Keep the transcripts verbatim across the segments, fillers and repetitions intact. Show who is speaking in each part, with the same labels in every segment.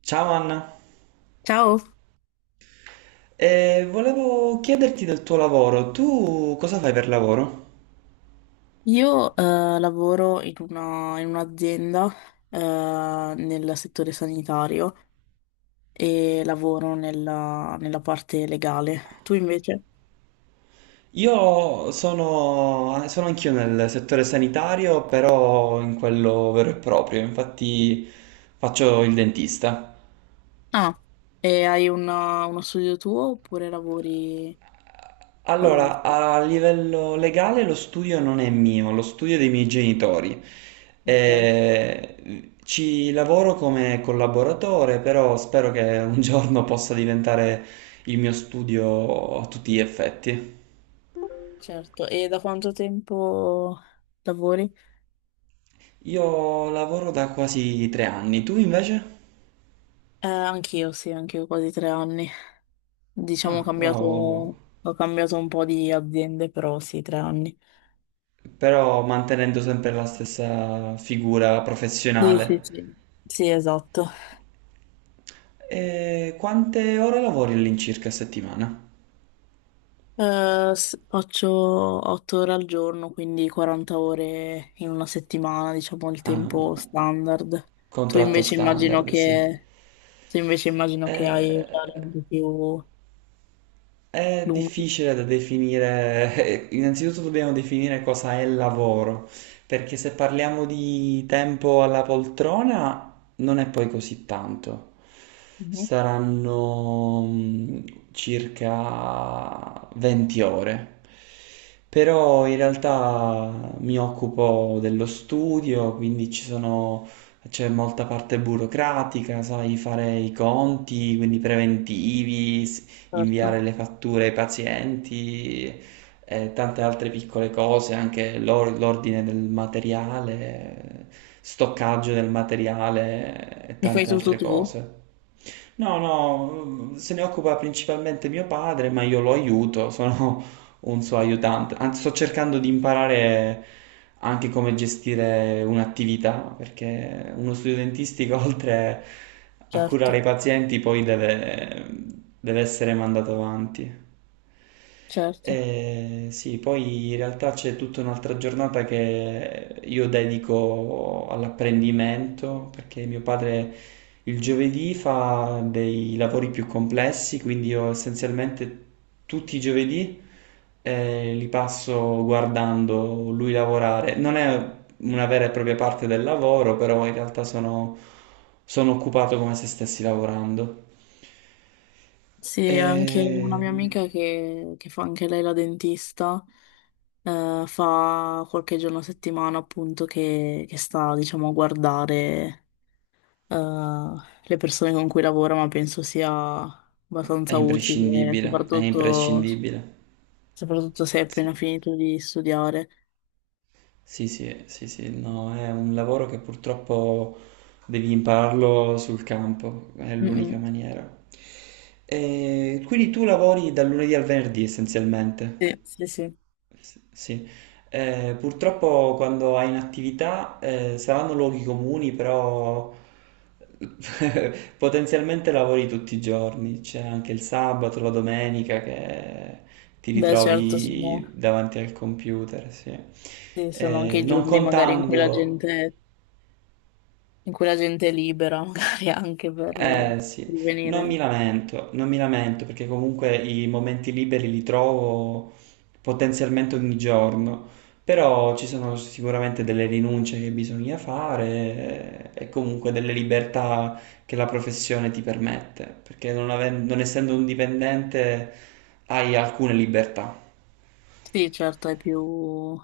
Speaker 1: Ciao Anna,
Speaker 2: Ciao,
Speaker 1: Eh, volevo chiederti del tuo lavoro. Tu cosa fai per lavoro?
Speaker 2: io eh, lavoro in una- in un'azienda eh, nel settore sanitario e lavoro nella, nella parte legale. Tu invece?
Speaker 1: Io sono, sono anch'io nel settore sanitario, però in quello vero e proprio, infatti faccio il dentista.
Speaker 2: Ah, e hai una- uno studio tuo oppure lavori con
Speaker 1: Allora,
Speaker 2: altri?
Speaker 1: a livello legale lo studio non è mio, lo studio è dei miei genitori.
Speaker 2: Ok,
Speaker 1: Eh, ci lavoro come collaboratore, però spero che un giorno possa diventare il mio studio a tutti gli effetti.
Speaker 2: certo. E da quanto tempo lavori?
Speaker 1: Io lavoro da quasi tre anni, tu invece?
Speaker 2: Eh, anch'io, sì, anch'io quasi tre anni. Diciamo ho
Speaker 1: Ah,
Speaker 2: cambiato,
Speaker 1: wow,
Speaker 2: ho cambiato un po' di aziende, però sì, tre anni.
Speaker 1: però mantenendo sempre la stessa figura
Speaker 2: Sì, sì,
Speaker 1: professionale.
Speaker 2: sì. Sì, esatto.
Speaker 1: E quante ore lavori all'incirca a settimana?
Speaker 2: Eh, s- faccio otto ore al giorno, quindi quaranta ore in una settimana, diciamo il
Speaker 1: Ah,
Speaker 2: tempo
Speaker 1: un
Speaker 2: standard. Tu
Speaker 1: contratto
Speaker 2: invece immagino
Speaker 1: standard, sì.
Speaker 2: che, tu invece immagino che hai orari
Speaker 1: Eh,
Speaker 2: un po' più
Speaker 1: È
Speaker 2: lunghi.
Speaker 1: difficile da definire, innanzitutto dobbiamo definire cosa è lavoro, perché se parliamo di tempo alla poltrona non è poi così tanto,
Speaker 2: Mhm.
Speaker 1: saranno mm, circa venti ore, però in realtà mi occupo dello studio, quindi ci sono. C'è molta parte burocratica, sai, fare i conti, quindi preventivi, s- inviare
Speaker 2: Certo.
Speaker 1: le fatture ai pazienti e tante altre piccole cose, anche l'or- l'ordine del materiale, stoccaggio del materiale e
Speaker 2: E fai
Speaker 1: tante
Speaker 2: tutto
Speaker 1: altre
Speaker 2: tu?
Speaker 1: cose. No, no, se ne occupa principalmente mio padre, ma io lo aiuto, sono un suo aiutante. Anzi, sto cercando di imparare anche come gestire un'attività, perché uno studio dentistico, oltre a
Speaker 2: Certo,
Speaker 1: curare i pazienti, poi deve, deve essere mandato avanti.
Speaker 2: certo.
Speaker 1: E sì, poi in realtà c'è tutta un'altra giornata che io dedico all'apprendimento, perché mio padre il giovedì fa dei lavori più complessi, quindi io essenzialmente tutti i giovedì e li passo guardando lui lavorare. Non è una vera e propria parte del lavoro, però in realtà sono, sono occupato come se stessi lavorando.
Speaker 2: Sì, anche una
Speaker 1: E-
Speaker 2: mia amica che, che fa anche lei la dentista, eh, fa qualche giorno a settimana appunto che, che sta, diciamo, a guardare. eh, le persone con cui lavoro, ma penso sia
Speaker 1: È
Speaker 2: abbastanza utile,
Speaker 1: imprescindibile, è
Speaker 2: soprattutto,
Speaker 1: imprescindibile.
Speaker 2: soprattutto se hai
Speaker 1: Sì,
Speaker 2: appena finito di studiare.
Speaker 1: sì, sì, sì, sì, no, è un lavoro che purtroppo devi impararlo sul campo, è
Speaker 2: Mm,
Speaker 1: l'unica
Speaker 2: mm.
Speaker 1: maniera. E quindi tu lavori dal lunedì al venerdì essenzialmente.
Speaker 2: Sì, sì, sì.
Speaker 1: S- Sì, Eh, purtroppo quando hai in attività eh, saranno luoghi comuni, però potenzialmente lavori tutti i giorni, c'è anche il sabato, la domenica che ti
Speaker 2: Beh, certo, sono,
Speaker 1: ritrovi davanti al computer, sì.
Speaker 2: sì, sono anche
Speaker 1: Eh,
Speaker 2: i
Speaker 1: non
Speaker 2: giorni magari in cui la
Speaker 1: contando.
Speaker 2: gente, in cui la gente è libera, magari anche per, per
Speaker 1: Eh sì, non mi
Speaker 2: venire.
Speaker 1: lamento, non mi lamento perché comunque i momenti liberi li trovo potenzialmente ogni giorno, però ci sono sicuramente delle rinunce che bisogna fare eh, e comunque delle libertà che la professione ti permette, perché non, aven- non essendo un dipendente hai alcune libertà,
Speaker 2: Sì, certo, hai più,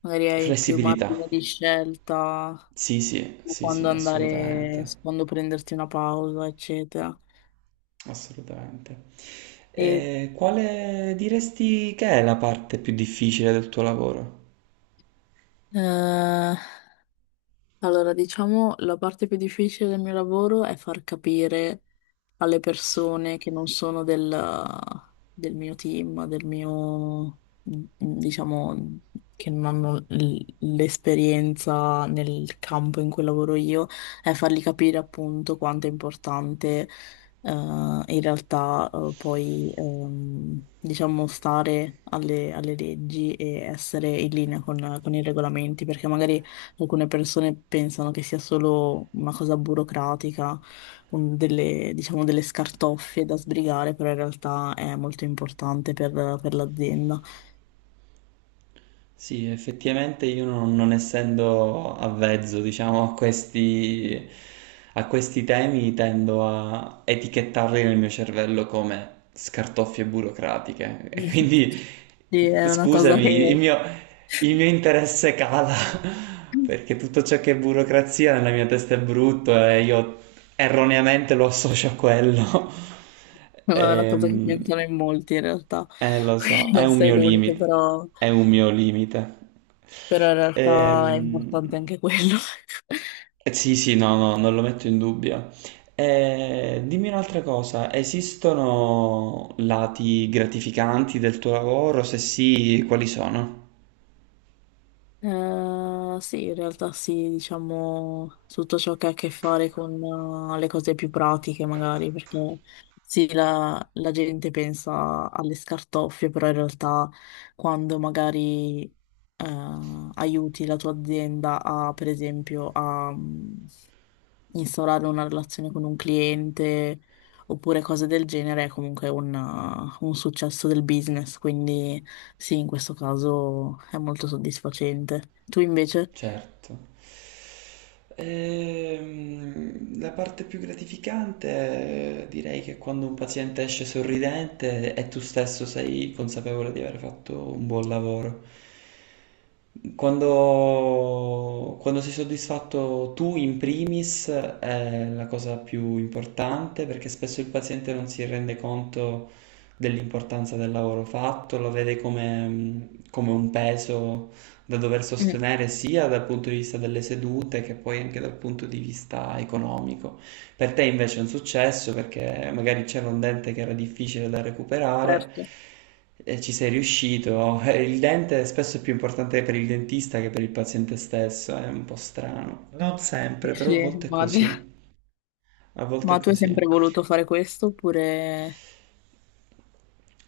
Speaker 2: magari hai più
Speaker 1: flessibilità.
Speaker 2: margine di scelta
Speaker 1: Sì, sì,
Speaker 2: su
Speaker 1: sì,
Speaker 2: quando
Speaker 1: sì,
Speaker 2: andare,
Speaker 1: assolutamente,
Speaker 2: su quando prenderti una pausa, eccetera.
Speaker 1: assolutamente.
Speaker 2: E,
Speaker 1: E quale diresti che è la parte più difficile del tuo lavoro?
Speaker 2: eh, Allora, diciamo, la parte più difficile del mio lavoro è far capire alle persone che non sono del, del mio team, del mio, mm, diciamo, che non hanno l- l'esperienza nel campo in cui lavoro io, è fargli capire appunto quanto è importante eh, in realtà eh, poi ehm, diciamo stare alle, alle leggi e essere in linea con, con i regolamenti, perché magari alcune persone pensano che sia solo una cosa burocratica un- delle, diciamo, delle scartoffie da sbrigare, però in realtà è molto importante per, per l'azienda.
Speaker 1: Sì, effettivamente io non, non essendo avvezzo, diciamo, a questi, a questi temi, tendo a etichettarli nel mio cervello come scartoffie burocratiche. E quindi,
Speaker 2: Sì, è una cosa
Speaker 1: scusami, il
Speaker 2: che,
Speaker 1: mio, Il mio interesse cala, perché tutto ciò che è burocrazia nella mia testa è brutto e io erroneamente lo associo a quello.
Speaker 2: è una cosa che
Speaker 1: Ehm,
Speaker 2: pensano in molti in realtà,
Speaker 1: eh, lo so,
Speaker 2: quindi
Speaker 1: è
Speaker 2: non
Speaker 1: un
Speaker 2: sei
Speaker 1: mio
Speaker 2: l'unico,
Speaker 1: limite,
Speaker 2: però,
Speaker 1: è un mio limite.
Speaker 2: però in realtà è
Speaker 1: Ehm,
Speaker 2: importante anche quello.
Speaker 1: eh, sì, sì, no, no, non lo metto in dubbio. Eh, dimmi un'altra cosa, esistono lati gratificanti del tuo lavoro? Se sì, quali sono?
Speaker 2: Eh, sì, in realtà sì, diciamo tutto ciò che ha a che fare con eh, le cose più pratiche magari, perché sì, la, la gente pensa alle scartoffie, però in realtà quando magari eh, aiuti la tua azienda a, per esempio, a instaurare una relazione con un cliente oppure cose del genere è comunque una- un successo del business, quindi sì, in questo caso è molto soddisfacente. Tu invece?
Speaker 1: Certo. Ehm, la parte più gratificante eh, direi che è quando un paziente esce sorridente e tu stesso sei consapevole di aver fatto un buon lavoro. Quando, quando sei soddisfatto tu in primis è la cosa più importante, perché spesso il paziente non si rende conto dell'importanza del lavoro fatto, lo vede come, come un peso da dover
Speaker 2: Mm,
Speaker 1: sostenere sia dal punto di vista delle sedute che poi anche dal punto di vista economico. Per te invece è un successo perché magari c'era un dente che era difficile da recuperare
Speaker 2: certo,
Speaker 1: e ci sei riuscito. Eh, Il dente spesso è più importante per il dentista che per il paziente stesso, è un po' strano. Non
Speaker 2: sì,
Speaker 1: sempre, però
Speaker 2: sì,
Speaker 1: a volte è
Speaker 2: immagino.
Speaker 1: così. A volte
Speaker 2: Ma
Speaker 1: è
Speaker 2: tu hai sempre
Speaker 1: così.
Speaker 2: voluto fare questo oppure...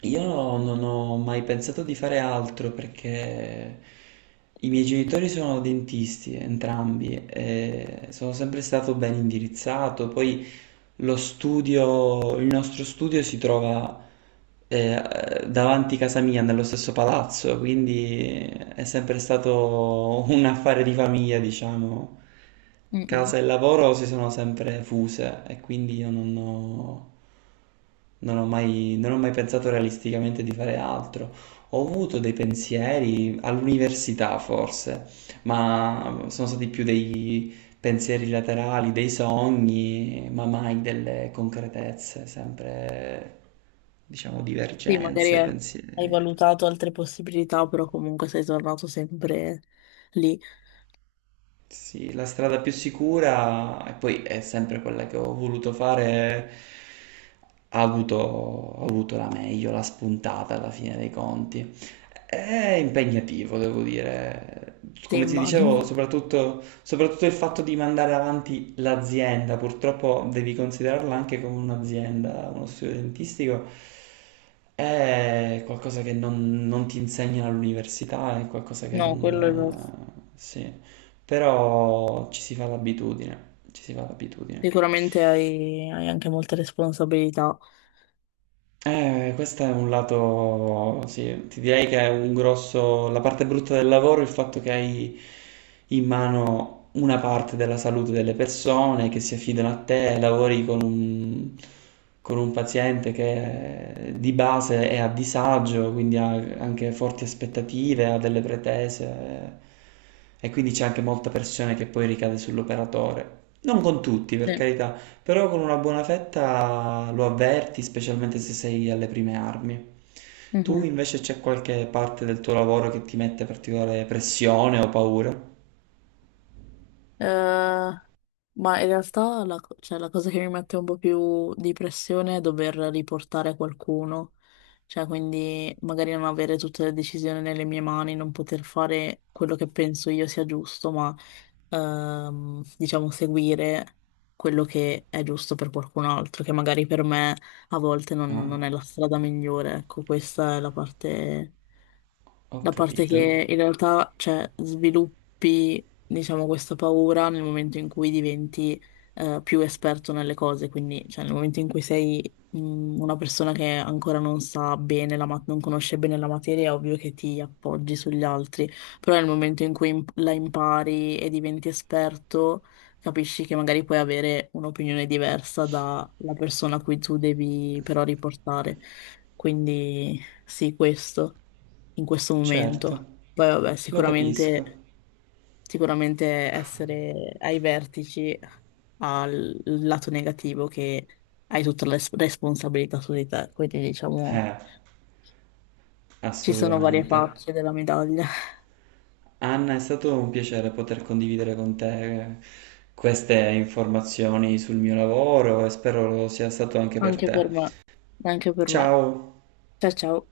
Speaker 1: Io non ho mai pensato di fare altro perché i miei genitori sono dentisti, entrambi, e sono sempre stato ben indirizzato. Poi lo studio, il nostro studio si trova eh, davanti casa mia, nello stesso palazzo, quindi è sempre stato un affare di famiglia, diciamo.
Speaker 2: Mm, mm.
Speaker 1: Casa e lavoro si sono sempre fuse e quindi io non ho, non ho mai, non ho mai pensato realisticamente di fare altro. Ho avuto dei pensieri all'università forse, ma sono stati più dei pensieri laterali, dei sogni, ma mai delle concretezze, sempre diciamo
Speaker 2: Sì, magari
Speaker 1: divergenze,
Speaker 2: eh, hai
Speaker 1: pensieri.
Speaker 2: valutato altre possibilità, però comunque sei tornato sempre lì.
Speaker 1: Sì, la strada più sicura, e poi è sempre quella che ho voluto fare, ha avuto, ha avuto la meglio, la spuntata alla fine dei conti. È impegnativo, devo dire.
Speaker 2: Sì,
Speaker 1: Come ti dicevo,
Speaker 2: immagino.
Speaker 1: soprattutto, soprattutto il fatto di mandare avanti l'azienda, purtroppo devi considerarla anche come un'azienda, uno studio dentistico, è qualcosa che non, non ti insegnano all'università, è qualcosa che
Speaker 2: No,
Speaker 1: non...
Speaker 2: quello è vero.
Speaker 1: eh, sì. Però ci si fa l'abitudine, ci si fa l'abitudine.
Speaker 2: Sicuramente hai, hai anche molte responsabilità.
Speaker 1: Eh, questo è un lato, sì, ti direi che è un grosso, la parte brutta del lavoro è il fatto che hai in mano una parte della salute delle persone che si affidano a te, lavori con un, con un paziente che eh, di base è a disagio, quindi ha anche forti aspettative, ha delle pretese, eh, e quindi c'è anche molta pressione che poi ricade sull'operatore. Non con tutti, per
Speaker 2: Sì.
Speaker 1: carità. Però con una buona fetta lo avverti, specialmente se sei alle prime armi. Tu
Speaker 2: Mhm.
Speaker 1: invece c'è qualche parte del tuo lavoro che ti mette particolare pressione o paura?
Speaker 2: Eh, ma in realtà la, co- cioè, la cosa che mi mette un po' più di pressione è dover riportare qualcuno, cioè quindi magari non avere tutte le decisioni nelle mie mani, non poter fare quello che penso io sia giusto, ma ehm, diciamo seguire quello che è giusto per qualcun altro, che magari per me a volte non,
Speaker 1: Ah,
Speaker 2: non è la strada migliore, ecco, questa è la parte...
Speaker 1: ho
Speaker 2: Da parte
Speaker 1: capito.
Speaker 2: che in realtà, cioè, sviluppi, diciamo, questa paura nel momento in cui diventi eh, più esperto nelle cose, quindi, cioè, nel momento in cui sei mh, una persona che ancora non sa bene la ma- non conosce bene la materia, è ovvio che ti appoggi sugli altri, però nel momento in cui imp- la impari e diventi esperto, capisci che magari puoi avere un'opinione diversa dalla persona a cui tu devi però riportare. Quindi sì, questo in questo
Speaker 1: Certo,
Speaker 2: momento. Poi vabbè,
Speaker 1: lo capisco.
Speaker 2: sicuramente, sicuramente essere ai vertici ha il lato negativo che hai tutta la res- responsabilità su di te, quindi diciamo
Speaker 1: Eh,
Speaker 2: ci sono varie
Speaker 1: assolutamente.
Speaker 2: facce della medaglia.
Speaker 1: Anna, è stato un piacere poter condividere con te eh, queste informazioni sul mio lavoro e spero lo sia stato anche per
Speaker 2: Anche
Speaker 1: te.
Speaker 2: per me, anche per me.
Speaker 1: Ciao!
Speaker 2: Ciao ciao.